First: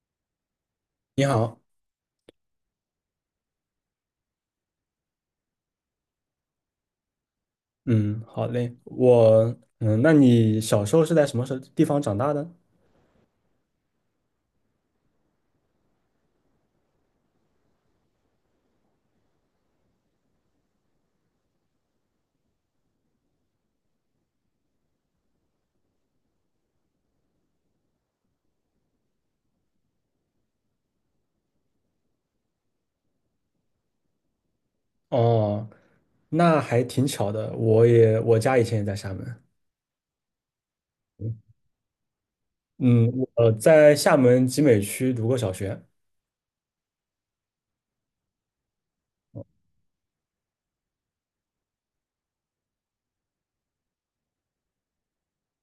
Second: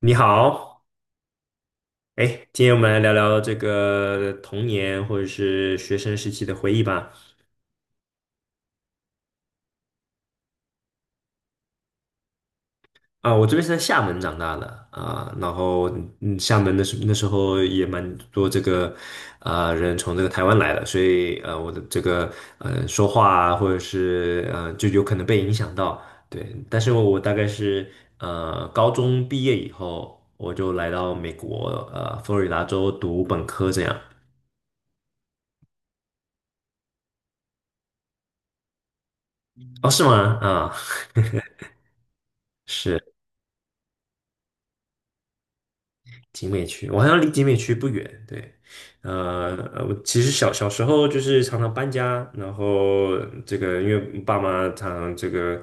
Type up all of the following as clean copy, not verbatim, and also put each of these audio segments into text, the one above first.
你好。你好，哎，今天我们来聊聊这个童年或者是学生时期的回忆吧。嗯，好嘞，那你小时候是在什么时候地方长大的？啊，我这边是在厦门长大的啊，然后厦门那时候也蛮多这个啊、人从这个台湾来的，所以我的这个说话啊，或者是就有可能被影响到。对，但是我大概是高中毕业以后，我就来到美国佛罗里达州读本科这样。哦，那还挺巧的，我家以前也在厦门，哦，是吗？啊。嗯，是。我在厦门集美区读过小学。集美区，我好像离集美区不远。对。我其实小时候就是常常搬家，然后这个因为爸妈常常这个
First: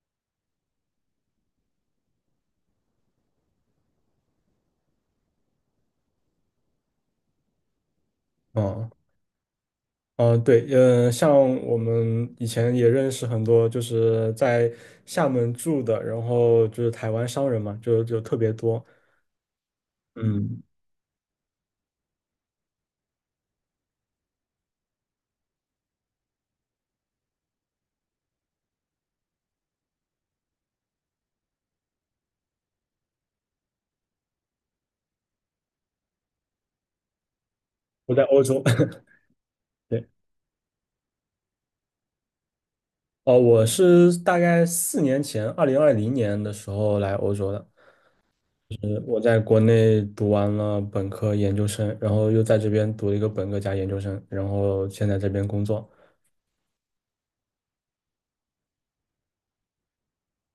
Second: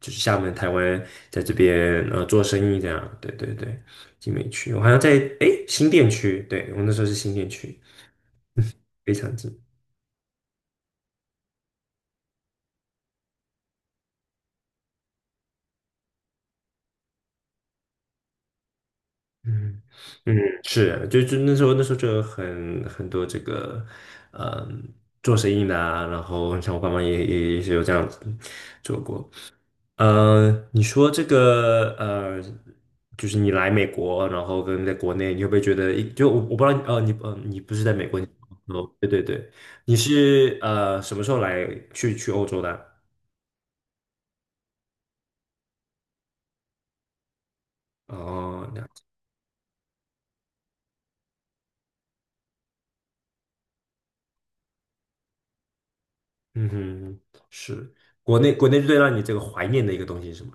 就是厦门、台湾在这边做生意这样。对对对，集美区，我好像在诶新店区，对我那时候是新店区，哦。非常近。哦，对，像我们以前也认识很多，就是在厦门住的，然后就是台湾商人嘛，就特别多。嗯嗯，嗯，是啊，就那时候就有很多这个。嗯，做生意的啊，然后像我爸妈也是有这样子做过。你说这个就是你来美国，然后跟在国内，你会不会觉得一，就我不知道，呃，你你不是在美我国，在你欧洲，哦，对对对，你对。是什么时候来去欧洲的？哦，我是大概4年前，2020年的时候来欧洲的。哦，就那是我在国内读完了本科、研究生，然后又在这边读了一个本科加研究生，然后现在这边工作。嗯哼，是国内国内最让你这个怀念的一个东西是什么？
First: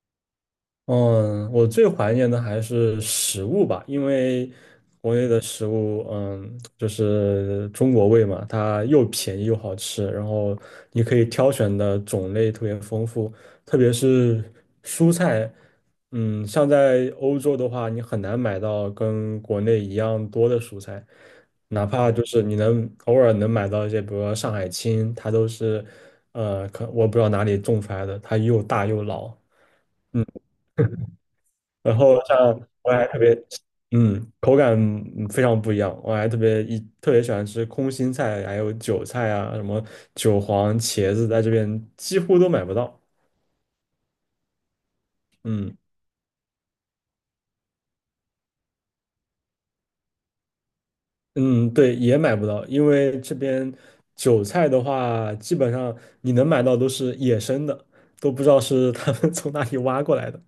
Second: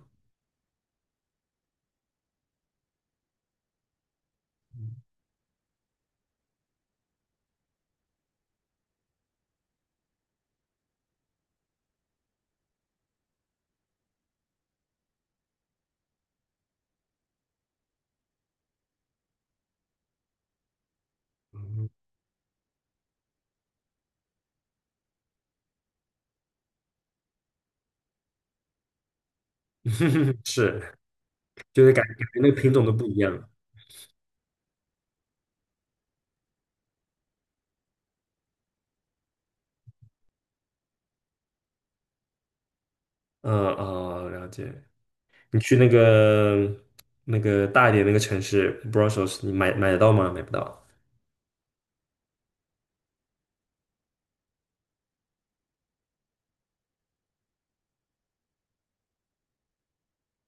嗯，我最怀念的还是食物吧，因为国内的食物，就是中国味嘛，它又便宜又好吃，然后你可以挑选的种类特别丰富，特别是蔬菜。像在欧洲的话，你很难买到跟国内一样多的蔬菜，哪怕就是你能偶尔能买到一些，比如说上海青，它都是，可我不知道哪里种出来的，它又大又老。是，就是然感感后像觉那个品种我都还不一特别，样了嗯，口感非常不一样。我还特别喜欢吃空心菜，还有韭菜啊，什么韭黄、茄子，在这边几乎都买不到。嗯哦，了解。你去嗯那个那个大一点那个城市 Brussels，你买得到吗？买不到。嗯，对，也买不到，因为这边韭菜的话，基本上你能买到都是野生的，都不知道是他们 从哪里挖过来的，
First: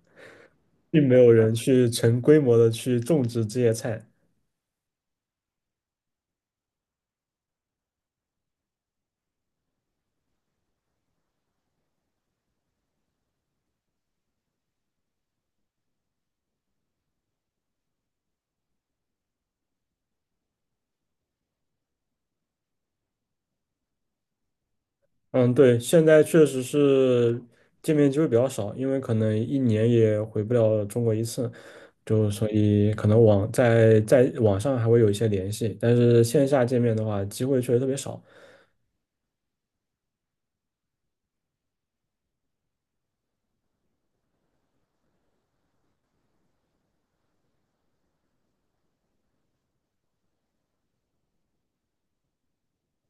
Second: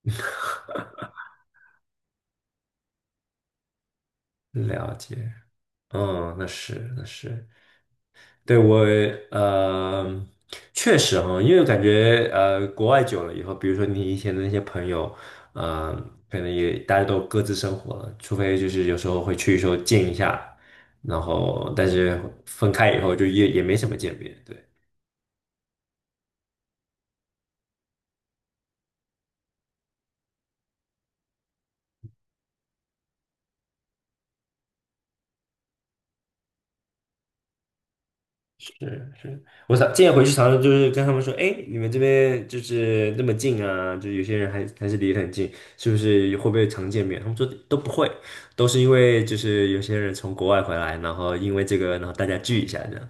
并没有人去成规模的去种植这些菜。了解。嗯，那是那是，对我呃，确实哈，因为感觉国外久了以后，比如说你以前的那些朋友，呃，可能也大家都各自生活了，除非就是有时候会去说见一下，然后但是分开以后就也没什么见面，对。嗯，对，现在确实是见面机会比较少，因为可能一年也回不了中国一次，就所以可能在网上还会有一些联系，但是线下见面的话，机会确实特别少。是是，我想，建议回去常常就是跟他们说，哎，你们这边就是那么近啊，就有些人还是离得很近，是不是会不会常见面？他们说都不会，都是因为就是有些人从国外回来，然后因为这个，然后大家聚一下这样，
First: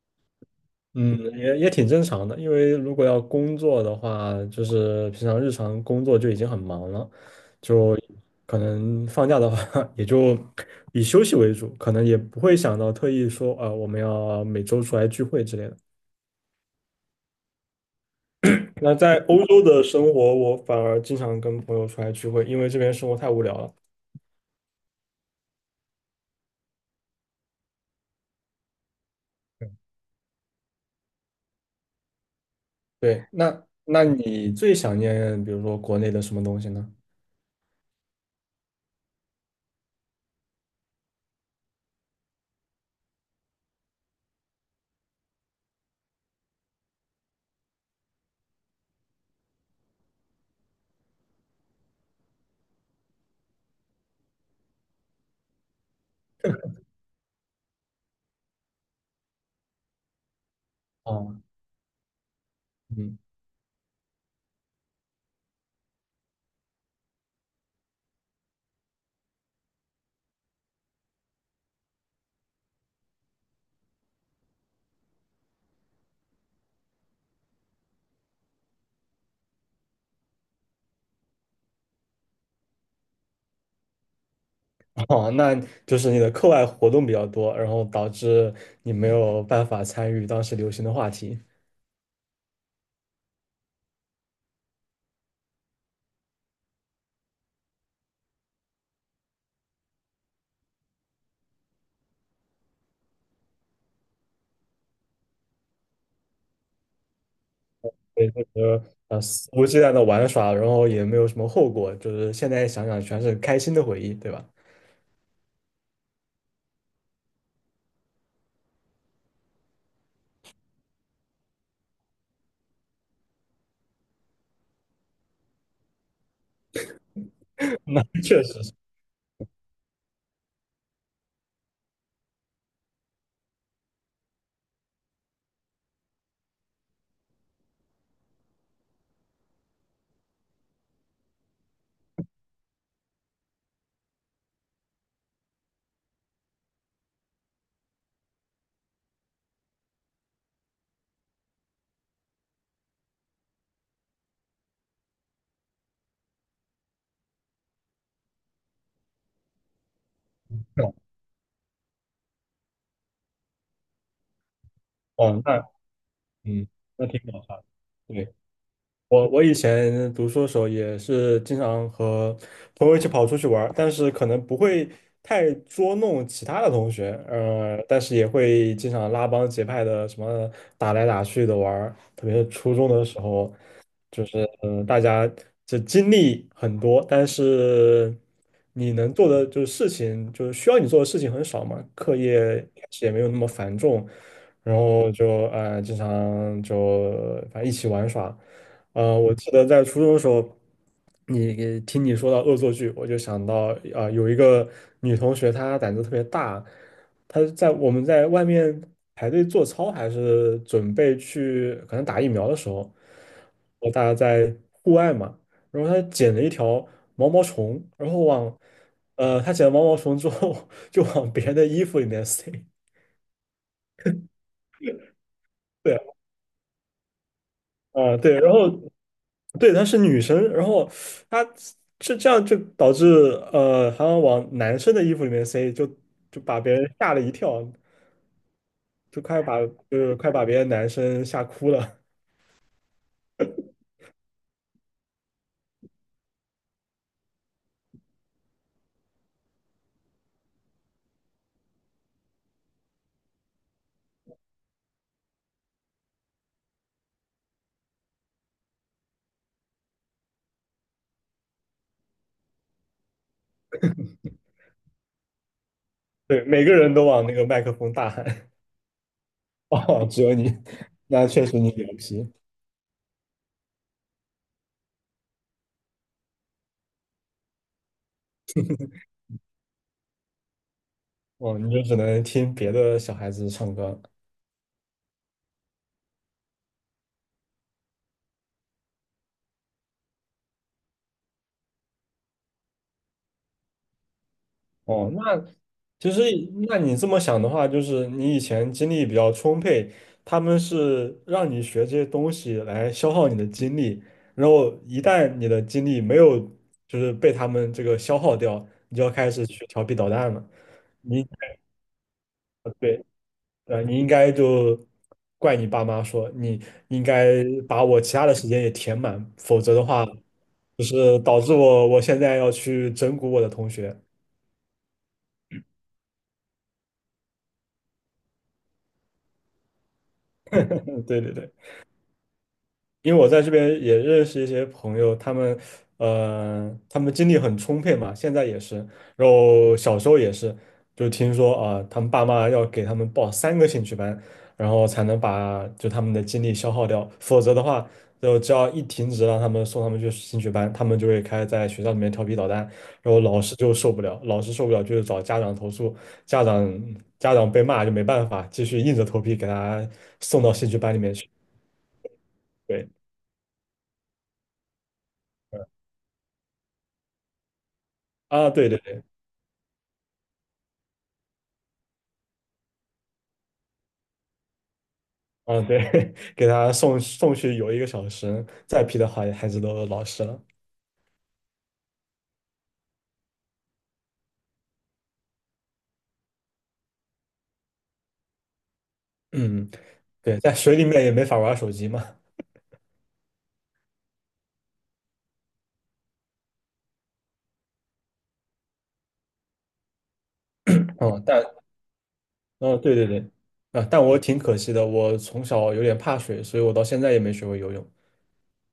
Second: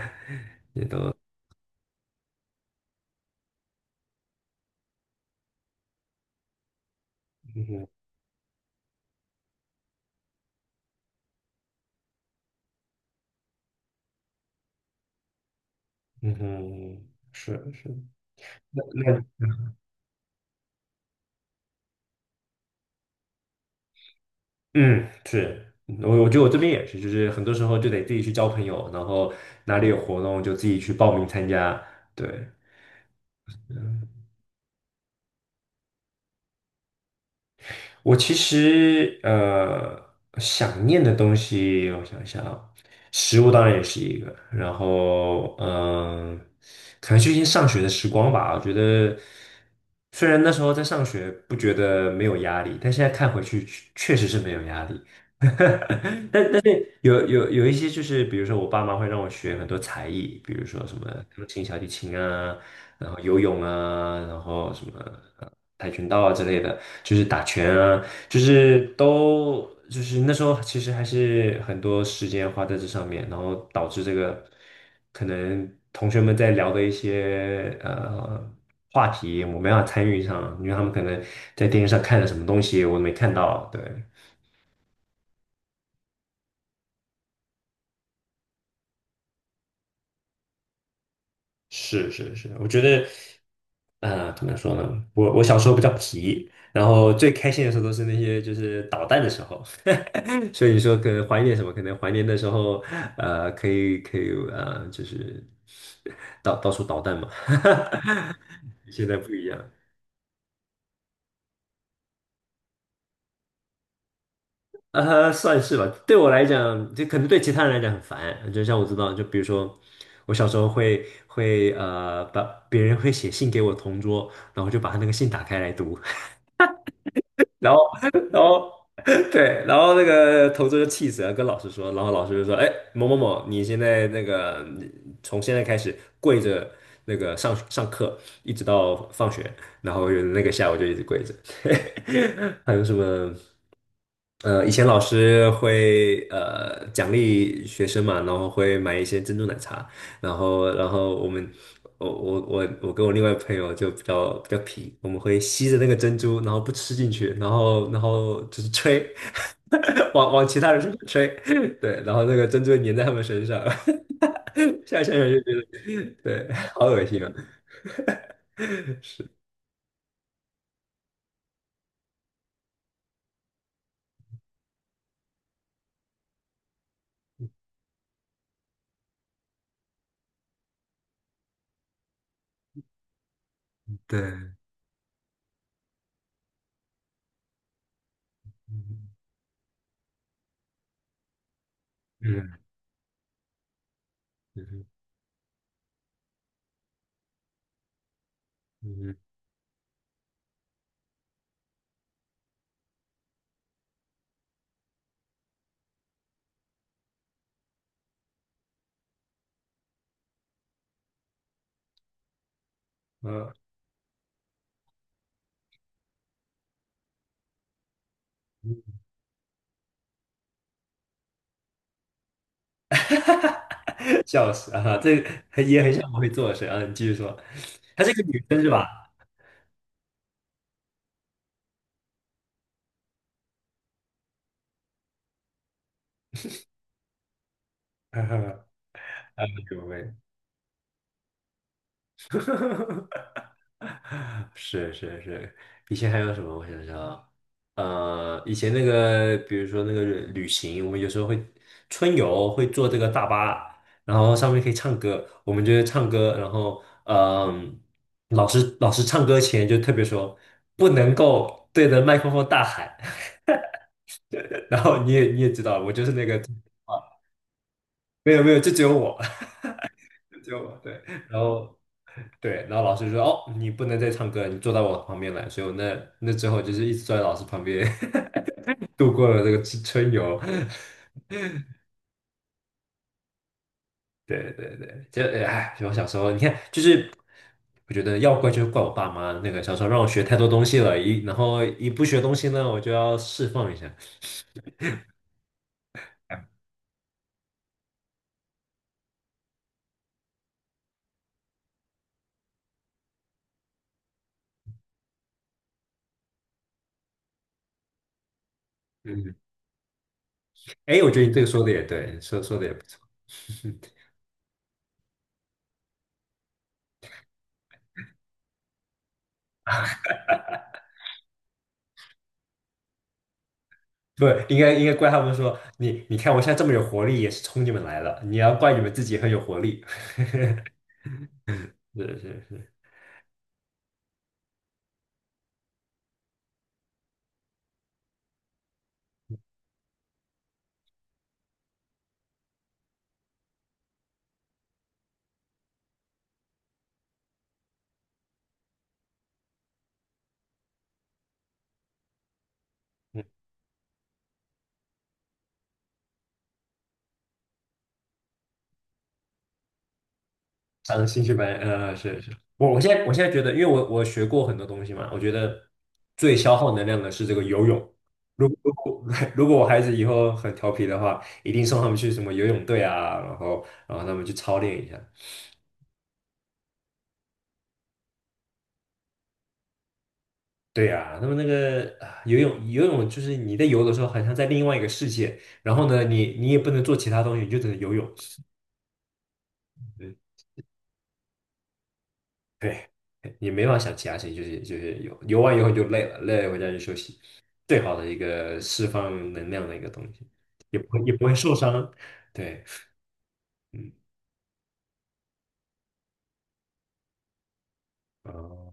也都嗯，也挺正常的，因为如果要工作的话，就是平常日常工作就已经很忙了，嗯哼就可能放假的话 也就以休息为主，可能也不会想到特意说啊，我们要每周出来聚会之类的。嗯哼，是是，那那在那欧洲的生活，我反而经常跟朋友出来聚会，因为这边生活太无聊了。嗯是。我觉得我这边也是，就是很多时候就得自己去交朋友，然后哪里有活动就自己去报名参加，对。对，那你最想念，比如说国内的什么东西呢？我其实想念的东西，我想想，啊，食物当然也是一个，然后嗯，可能最近上学的时光吧，我觉得虽然那时候在上学不觉得没有压力，但现在看回去确实是没有压力。有一些就是，比如说我爸妈会让我学很多才艺，比如说什么哦。钢琴、小提琴啊，然后嗯。游泳啊，然后什么呃跆拳道啊之类的，就是打拳啊，就是都就是那时候其实还是很多时间花在这上面，然后导致这个可能同学们在聊的一些话题，我没办法参与上，因为他们可能在电视上看了什么东西，我没看到，对。哦，那就是你的课外活动比较多，然后导致你没有办法参与当时流行的话题，是是是，我觉得，啊，怎么说呢？我小时候比较皮，然后最开心的时候都是那些就是捣蛋的时候，所以说可能怀念什么？可能怀念的时候，可以就是到处捣蛋嘛。所以就是 现在不一肆无样，忌惮的玩耍，然后也没有什么后果，就是现在想想全是开心的回忆，对吧？算是吧。对我来讲，就可能对其他人来讲很烦。就像我知道，就比如说我小时候会把别人会写信给我同桌，然后就把他那个信打开来读。然后，那 然确实后，是。对，然后那个同桌就气死了，跟老师说，然后老师就说：“哎，某某某，你现在那个从现在开始跪着那个上课，一直到放学，然后有那个下午就一直跪着。还有什么？以前老师会奖励学生嘛，然后会买一些珍珠奶茶，然后我们我跟我另外朋友就比较皮，我们会吸着那个珍珠，然后不吃进去，然后就是吹，往往其他人身上吹，对，然后那个珍珠粘在他们身上，现在想想就哦。觉得对，嗯，好恶那心挺啊，搞笑的。我以前读书的时候也是经常和朋友一起跑出去玩儿，但是可能不会太捉弄其他的同学，但是也会经常拉帮结派的什么打来打去的玩儿，特别是初中的时候，就对，是大家这经历很多，但是你嗯能做的就是事情，就是需要你做的事情很少嘛，课业嗯一开始也没有那么繁重，然嗯后就经常就反正一起玩耍。嗯我记得在初中的时候，你听你说到恶作剧，我就想到有一个女同学她胆子特别大。他在我们在外面排队做操，还是准备去可能打疫苗的时候，大家在户外嘛，然后他捡了一条毛毛虫，然后嗯，他捡了毛毛虫之后 就往别人的衣服里面塞。笑死啊，这个也很对。像我会做的事啊，你继续说，她是一啊、个对，女然生是后吧？对，她是女生，然后她是这样就导致好像往男生的衣服里面塞，就把别人吓了一跳，没就快把有就没有。是快把别的男生吓哭了。是是是，以前还有什么？我想想啊，以前那个，比如说那个旅行，我们有时候会春游，会坐这个大巴，然后上面可以唱歌，我们就会唱歌，然后嗯、老师唱歌前就特别说，不能够对着麦克风大喊，然后你也知道，我就是那个，对，每个人都啊往那个麦克风大没有喊。没有，就只有我，哦，只有 只你。有我对，那然确实后你牛皮。对，然后老师就说：“哦，你不能再唱歌了你坐到我旁边来。”所以我那那之后就是一直坐在老师旁边 度过了这个春游。哦，你就只能听别的小孩子唱歌。对对对，就哎，我小时候你看，就是我觉得要怪就怪我爸妈那个小时候让我学太多东西了，一然后一不学东西呢，我就要释放一下。哦。那其实那你这么想的话，就是你以前精力比较充沛，他们是让你学这些东西来消耗你的精力，然后一旦你的精力没有就是被他们这个消耗掉，你就要开嗯，始去调皮捣蛋了。哎，我觉得你。你这个说的也对，说的也不错。对，你应 该就怪你爸妈说，你应该把我其他的时间也填满，否则的话，就是导致我现在要去整蛊我的同学。不，应该怪他们说你，你看我现在这么有活力，也是冲你们来了。你要怪你们自己很有活力。嗯，对对对。是是是，因为我在这边也认识一些朋友，他们精力很充沛嘛，现在也是，然后小时候也是，就听说啊，他们爸妈要给他们报3个兴趣班，然后才能把就他们的精力消耗掉，否则的话，就只要一停止让他们送他们去兴趣班，他们就会开始在学校里面调皮捣蛋，然后老师就受不了，老师受不了就是找家长投诉，家长家长被骂就没办法，继续硬着头皮给他送到兴趣班里上面兴去。趣班，呃，是是，我我现对。在我现在觉得，因为我学过很多东西嘛，我觉得最消耗能量的是这个游泳。如啊，果对如对。果 如果我孩子以后很调皮的话，一定送他们去什么游泳队啊，然后他们去操练一下。嗯，对，给他送去游1个小时，再批的话孩子都老实了。对呀、他们那个啊游泳就是你在游的时候，好像在另外一个世界，然后呢，你你也不能做其他东西，你就只能游泳。嗯，对，在水里面也没法玩手机嘛。对，你没法想其他事情，就是游完以后你就累了，累了回家就休息，最好的一个释放能量的一个东西，也不会也嗯，不会但受伤。对，嗯，对对对。啊，嗯，但我挺可惜的，我从小有点怕水，所以我到现在也没学会游泳。哦，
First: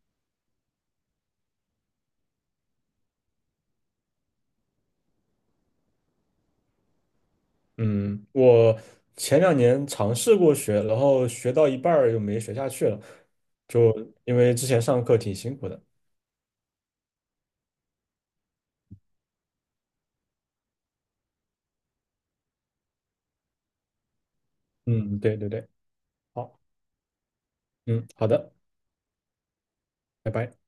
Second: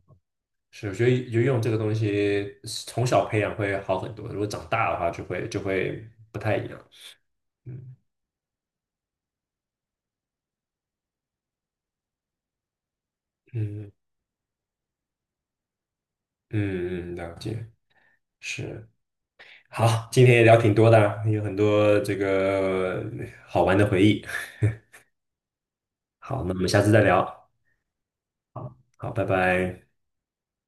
是，我觉得游泳这个东西从小培养会好很多，如果长大的话就会不太一样。嗯嗯，我前2年尝试过学，然后学到一半儿又没学下去了，嗯就因为之前上课挺辛苦的。嗯嗯，了解，是。好，今天也聊挺多的，有很多这个好玩的回忆。嗯，对对对。好，那好，我们下次再聊。嗯，好的。好，拜拜。拜拜。